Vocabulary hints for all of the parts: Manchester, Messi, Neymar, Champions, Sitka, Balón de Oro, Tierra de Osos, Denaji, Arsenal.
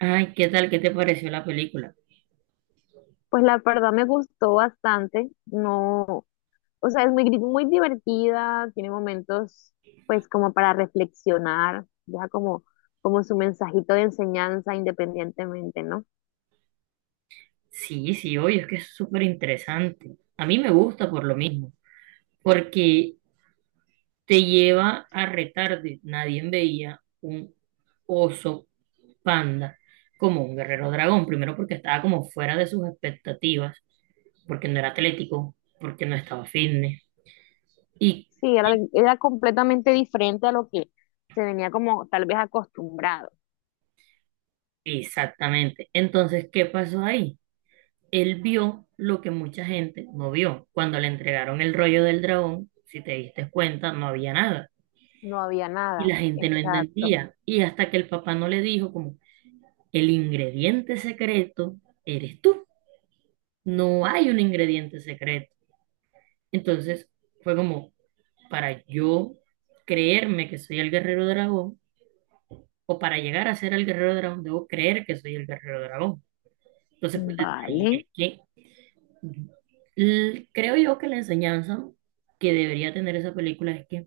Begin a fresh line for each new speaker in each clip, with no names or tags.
Ay, ¿qué tal? ¿Qué te pareció la película?
Pues la verdad me gustó bastante, no, o sea, es muy, muy divertida, tiene momentos pues como para reflexionar, deja como, como su mensajito de enseñanza independientemente, ¿no?
Sí, sí, oye, es que es súper interesante. A mí me gusta por lo mismo, porque te lleva a retarde. Nadie veía un oso panda como un guerrero dragón. Primero porque estaba como fuera de sus expectativas, porque no era atlético, porque no estaba fitness. Y
Sí, era completamente diferente a lo que se venía como tal vez acostumbrado,
exactamente. Entonces, ¿qué pasó ahí? Él vio lo que mucha gente no vio. Cuando le entregaron el rollo del dragón, si te diste cuenta, no había nada.
no había
Y
nada,
la gente no
exacto,
entendía. Y hasta que el papá no le dijo como, el ingrediente secreto eres tú. No hay un ingrediente secreto. Entonces fue como, para yo creerme que soy el guerrero dragón, o para llegar a ser el guerrero dragón, debo creer que soy el guerrero dragón. Entonces, pues desde ahí
vale.
es que creo yo que la enseñanza que debería tener esa película es que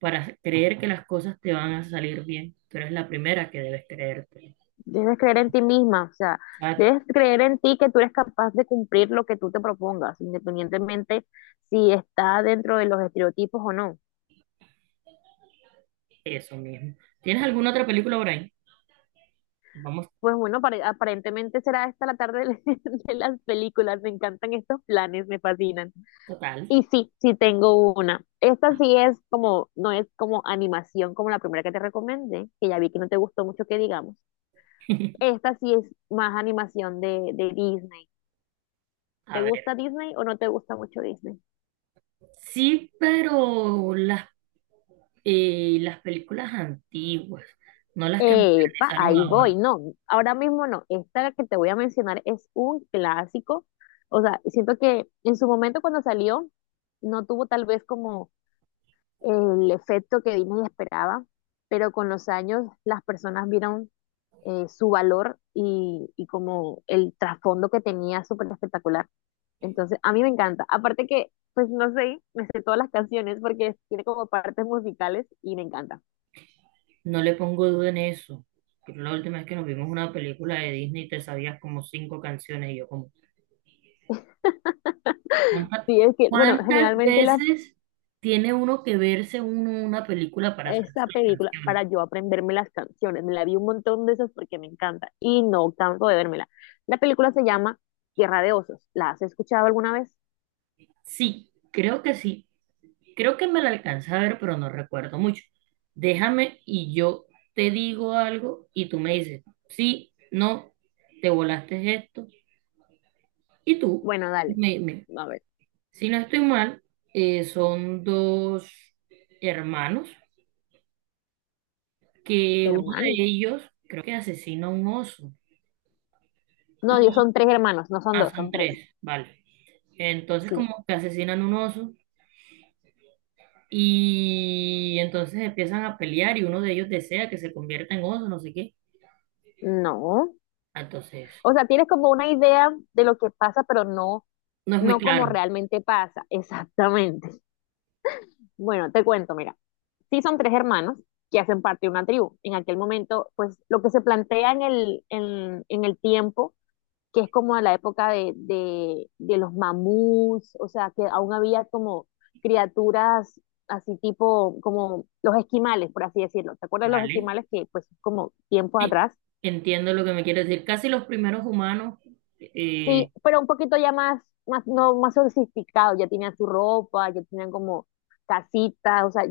para creer que las cosas te van a salir bien, tú eres la primera que debes creerte.
Debes creer en ti misma, o sea, debes creer en ti que tú eres capaz de cumplir lo que tú te propongas, independientemente si está dentro de los estereotipos o no.
Eso mismo. ¿Tienes alguna otra película por ahí? Vamos
Pues bueno, aparentemente será esta la tarde de de las películas. Me encantan estos planes, me fascinan.
total.
Y sí, sí tengo una. Esta sí es como, no es como animación como la primera que te recomendé, que ya vi que no te gustó mucho que digamos. Esta sí es más animación de Disney. ¿Te
A ver.
gusta Disney o no te gusta mucho Disney?
Sí, pero las películas antiguas, no las que
Epa,
modernizaron
ahí voy.
ahora.
No, ahora mismo no. Esta que te voy a mencionar es un clásico. O sea, siento que en su momento cuando salió no tuvo tal vez como el efecto que Disney esperaba, pero con los años las personas vieron su valor y como el trasfondo que tenía súper espectacular. Entonces, a mí me encanta. Aparte que, pues no sé, me sé todas las canciones porque tiene como partes musicales y me encanta.
No le pongo duda en eso. Pero la última vez que nos vimos una película de Disney te sabías como cinco canciones y yo como, ¿cuántas,
Sí, es que, bueno,
cuántas
generalmente las
veces tiene uno que verse uno una película para
esa
saberse las
película para
canciones?
yo aprenderme las canciones. Me la vi un montón de esas porque me encanta y no canso de vérmela. La película se llama Tierra de Osos. ¿La has escuchado alguna vez?
Sí. Creo que me la alcancé a ver, pero no recuerdo mucho. Déjame y yo te digo algo y tú me dices, sí, no, te volaste esto. Y tú,
Bueno, dale.
me, me-
A ver,
si no estoy mal, son dos hermanos que uno de
hermano.
ellos creo que asesina a un oso.
No, Dios,
Y
son tres hermanos, no son
ah,
dos,
son
son tres.
tres, vale. Entonces
Sí,
como que asesinan un oso y entonces empiezan a pelear y uno de ellos desea que se convierta en oso, no sé qué.
no.
Entonces...
O sea, tienes como una idea de lo que pasa, pero no,
No es muy
no como
claro,
realmente pasa. Exactamente. Bueno, te cuento, mira. Sí son tres hermanos que hacen parte de una tribu. En aquel momento, pues lo que se plantea en el tiempo que es como a la época de los mamuts, o sea, que aún había como criaturas así tipo, como los esquimales, por así decirlo. ¿Te acuerdas de los
¿vale?
esquimales que pues como tiempos
Sí,
atrás?
entiendo lo que me quieres decir. Casi los primeros humanos,
Sí,
eh,
pero un poquito ya más, más, no, más sofisticado, ya tenían su ropa, ya tenían como casitas, o sea,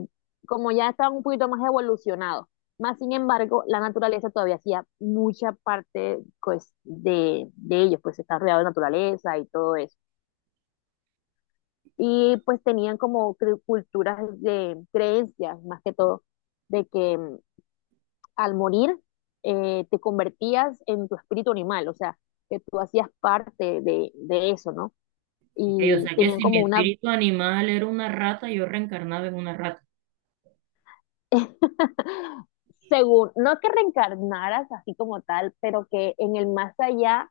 como ya estaban un poquito más evolucionados. Más sin embargo, la naturaleza todavía hacía mucha parte pues, de ellos, pues está rodeado de naturaleza y todo eso. Y pues tenían como culturas de creencias, más que todo, de que al morir te convertías en tu espíritu animal, o sea, que tú hacías parte de eso, ¿no?
ok, o
Y
sea que
tenían
si mi
como una,
espíritu animal era una rata, yo reencarnaba en una rata.
según, no que reencarnaras así como tal, pero que en el más allá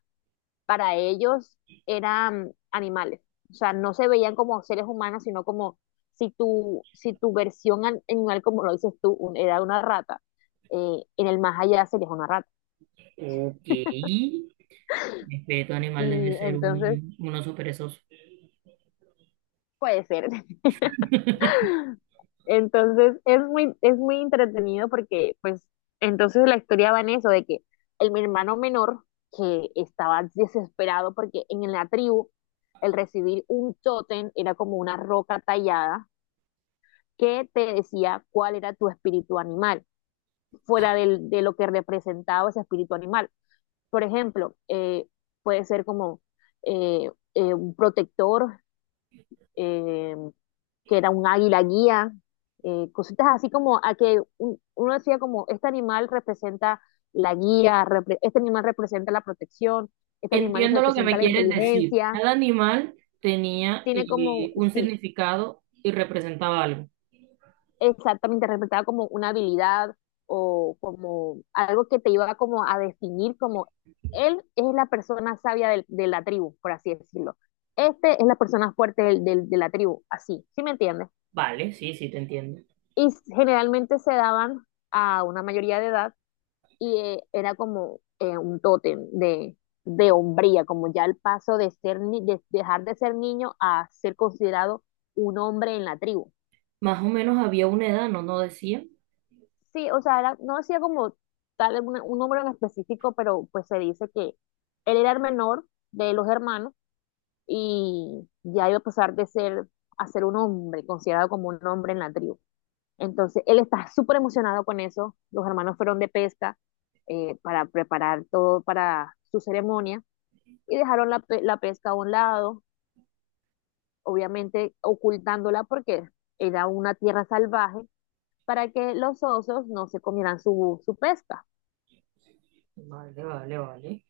para ellos eran animales. O sea, no se veían como seres humanos, sino como si tu versión animal, como lo dices tú, era una rata, en el más allá serías una rata.
Ok, mi espíritu animal debe
Y
ser
entonces,
un oso perezoso.
puede ser. Entonces, es muy entretenido porque, pues, entonces la historia va en eso, de que el mi hermano menor, que estaba desesperado porque en la tribu, el recibir un tótem era como una roca tallada que te decía cuál era tu espíritu animal, fuera del, de lo que representaba ese espíritu animal. Por ejemplo, puede ser como un protector, eh, que era un águila guía, cositas así como a que un, uno decía como, este animal representa la guía, repre este animal representa la protección, este animal
Entiendo lo que
representa
me
la
quieres decir.
inteligencia,
Cada animal tenía
tiene como,
un
sí,
significado y representaba algo.
exactamente interpretaba como una habilidad o como algo que te iba como a definir como él es la persona sabia de, la tribu, por así decirlo. Este es la persona fuerte de la tribu, así, ¿sí me entiendes?
Vale, sí, sí, te entiendo.
Y generalmente se daban a una mayoría de edad y era como un tótem de hombría, como ya el paso de ser de dejar de ser niño a ser considerado un hombre en la tribu.
Más o menos había una edad, ¿no? No decía.
Sí, o sea, no decía como tal un número en específico, pero pues se dice que él era el menor de los hermanos y ya iba a pasar de ser a ser un hombre, considerado como un hombre en la tribu. Entonces, él está súper emocionado con eso. Los hermanos fueron de pesca para preparar todo para su ceremonia y dejaron la, la pesca a un lado, obviamente ocultándola porque era una tierra salvaje para que los osos no se comieran su, su pesca.
Vale, vale, vale.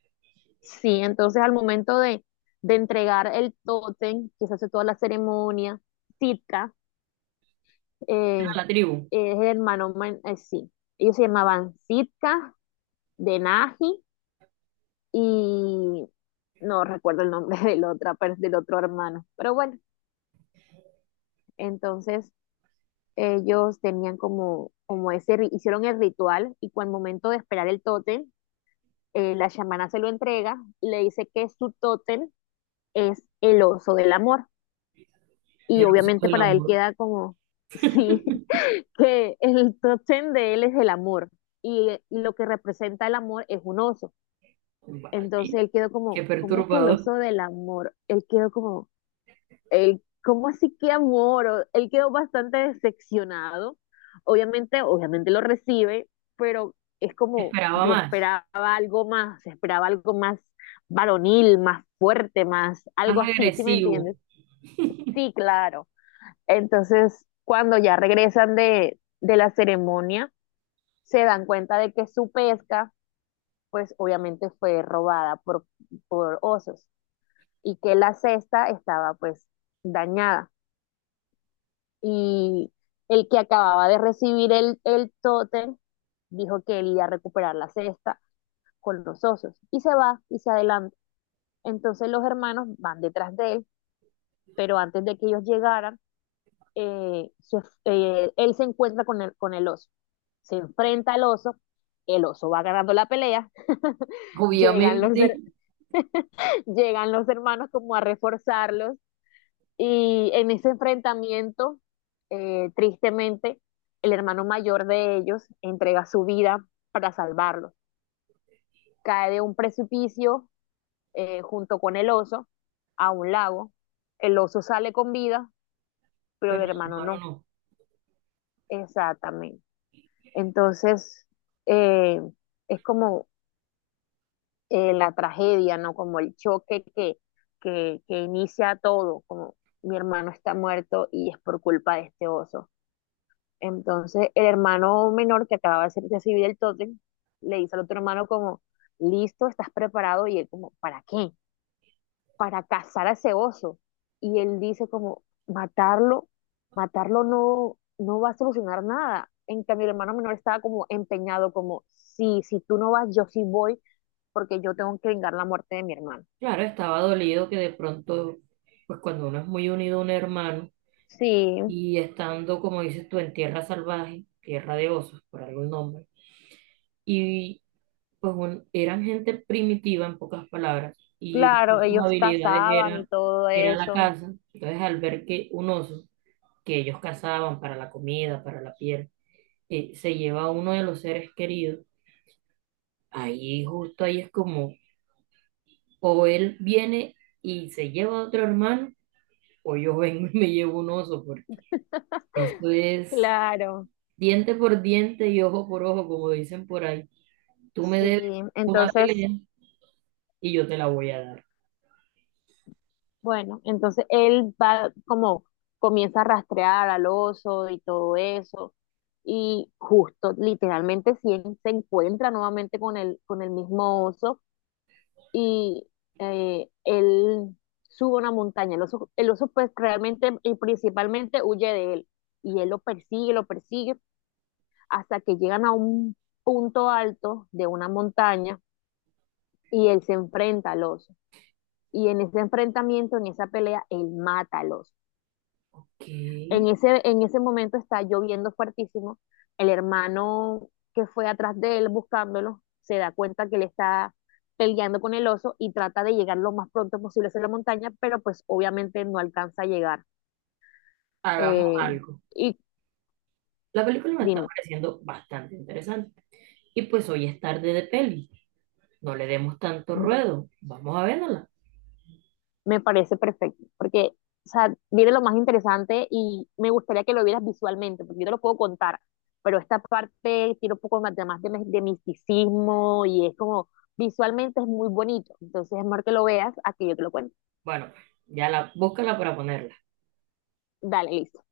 Sí, entonces al momento de entregar el tótem, que se hace toda la ceremonia, Sitka
Era
eh,
la tribu.
es el hermano, sí, ellos se llamaban Sitka, Denaji y no recuerdo el nombre del, otra, del otro hermano, pero bueno, entonces ellos tenían como, como ese, hicieron el ritual y cuando al momento de esperar el tótem, la chamana se lo entrega, le dice que su tótem es el oso del amor. Y
El uso
obviamente
del
para él
amor.
queda como, sí, que el top ten de él es el amor. Y lo que representa el amor es un oso.
Vale.
Entonces él quedó
Qué
como, ¿cómo que el
perturbador.
oso del amor? Él quedó como, él, ¿cómo así que amor? Él quedó bastante decepcionado. Obviamente, obviamente lo recibe, pero es como,
Esperaba
yo
más.
esperaba algo más varonil, más fuerte, más
Más
algo así, ¿sí me
agresivo,
entiendes? Sí, claro. Entonces, cuando ya regresan de la ceremonia, se dan cuenta de que su pesca, pues obviamente fue robada por osos y que la cesta estaba pues dañada. Y el que acababa de recibir el tótem dijo que él iba a recuperar la cesta con los osos y se va y se adelanta. Entonces los hermanos van detrás de él, pero antes de que ellos llegaran, eh, se- él se encuentra con el oso, se enfrenta al oso, el oso va ganando la pelea, llegan los,
obviamente,
llegan los hermanos como a reforzarlos y en ese enfrentamiento, tristemente, el hermano mayor de ellos entrega su vida para salvarlos. Cae de un precipicio junto con el oso a un lago. El oso sale con vida, pero
pero
el
el
hermano
hermano
no.
no.
Exactamente. Entonces, eh, es como la tragedia, ¿no? Como el choque que inicia todo, como mi hermano está muerto y es por culpa de este oso. Entonces, el hermano menor que acababa de recibir el tótem, le dice al otro hermano como, listo, estás preparado, y él como, ¿para qué? Para cazar a ese oso. Y él dice como, matarlo, matarlo no, no va a solucionar nada. En cambio, el hermano menor estaba como empeñado, como, sí, si tú no vas, yo sí voy, porque yo tengo que vengar la muerte de mi hermano.
Claro, estaba dolido que de pronto, pues cuando uno es muy unido a un hermano
Sí,
y estando, como dices tú, en tierra salvaje, tierra de osos, por algún nombre, y pues eran gente primitiva, en pocas palabras, y una de
claro,
sus
ellos
habilidades
cazaban y
era,
todo
era la
eso.
caza. Entonces, al ver que un oso que ellos cazaban para la comida, para la piel, se lleva a uno de los seres queridos, ahí justo ahí es como, o él viene y se lleva a otro hermano, o yo vengo y me llevo un oso, porque esto es
Claro,
diente por diente y ojo por ojo, como dicen por ahí. Tú me
sí.
debes una
Entonces,
pelea y yo te la voy a dar.
bueno, entonces él va como comienza a rastrear al oso y todo eso. Y justo, literalmente, si él se encuentra nuevamente con el mismo oso y él sube una montaña. El oso pues realmente y principalmente huye de él. Y él lo persigue, hasta que llegan a un punto alto de una montaña y él se enfrenta al oso. Y en ese enfrentamiento, en esa pelea, él mata al oso.
Ok,
En ese momento está lloviendo fuertísimo. El hermano que fue atrás de él buscándolo se da cuenta que él está peleando con el oso y trata de llegar lo más pronto posible hacia la montaña, pero pues obviamente no alcanza a llegar.
hagamos
Eh,
algo.
y
La película me está
dime,
pareciendo bastante interesante. Y pues hoy es tarde de peli. No le demos tanto ruedo. Vamos a verla.
me parece perfecto, porque, o sea, viene lo más interesante y me gustaría que lo vieras visualmente, porque yo te lo puedo contar, pero esta parte tiene un poco más de misticismo y es como, visualmente es muy bonito, entonces es mejor que lo veas a que yo te lo cuente.
Bueno, ya la, búscala para ponerla.
Dale, listo.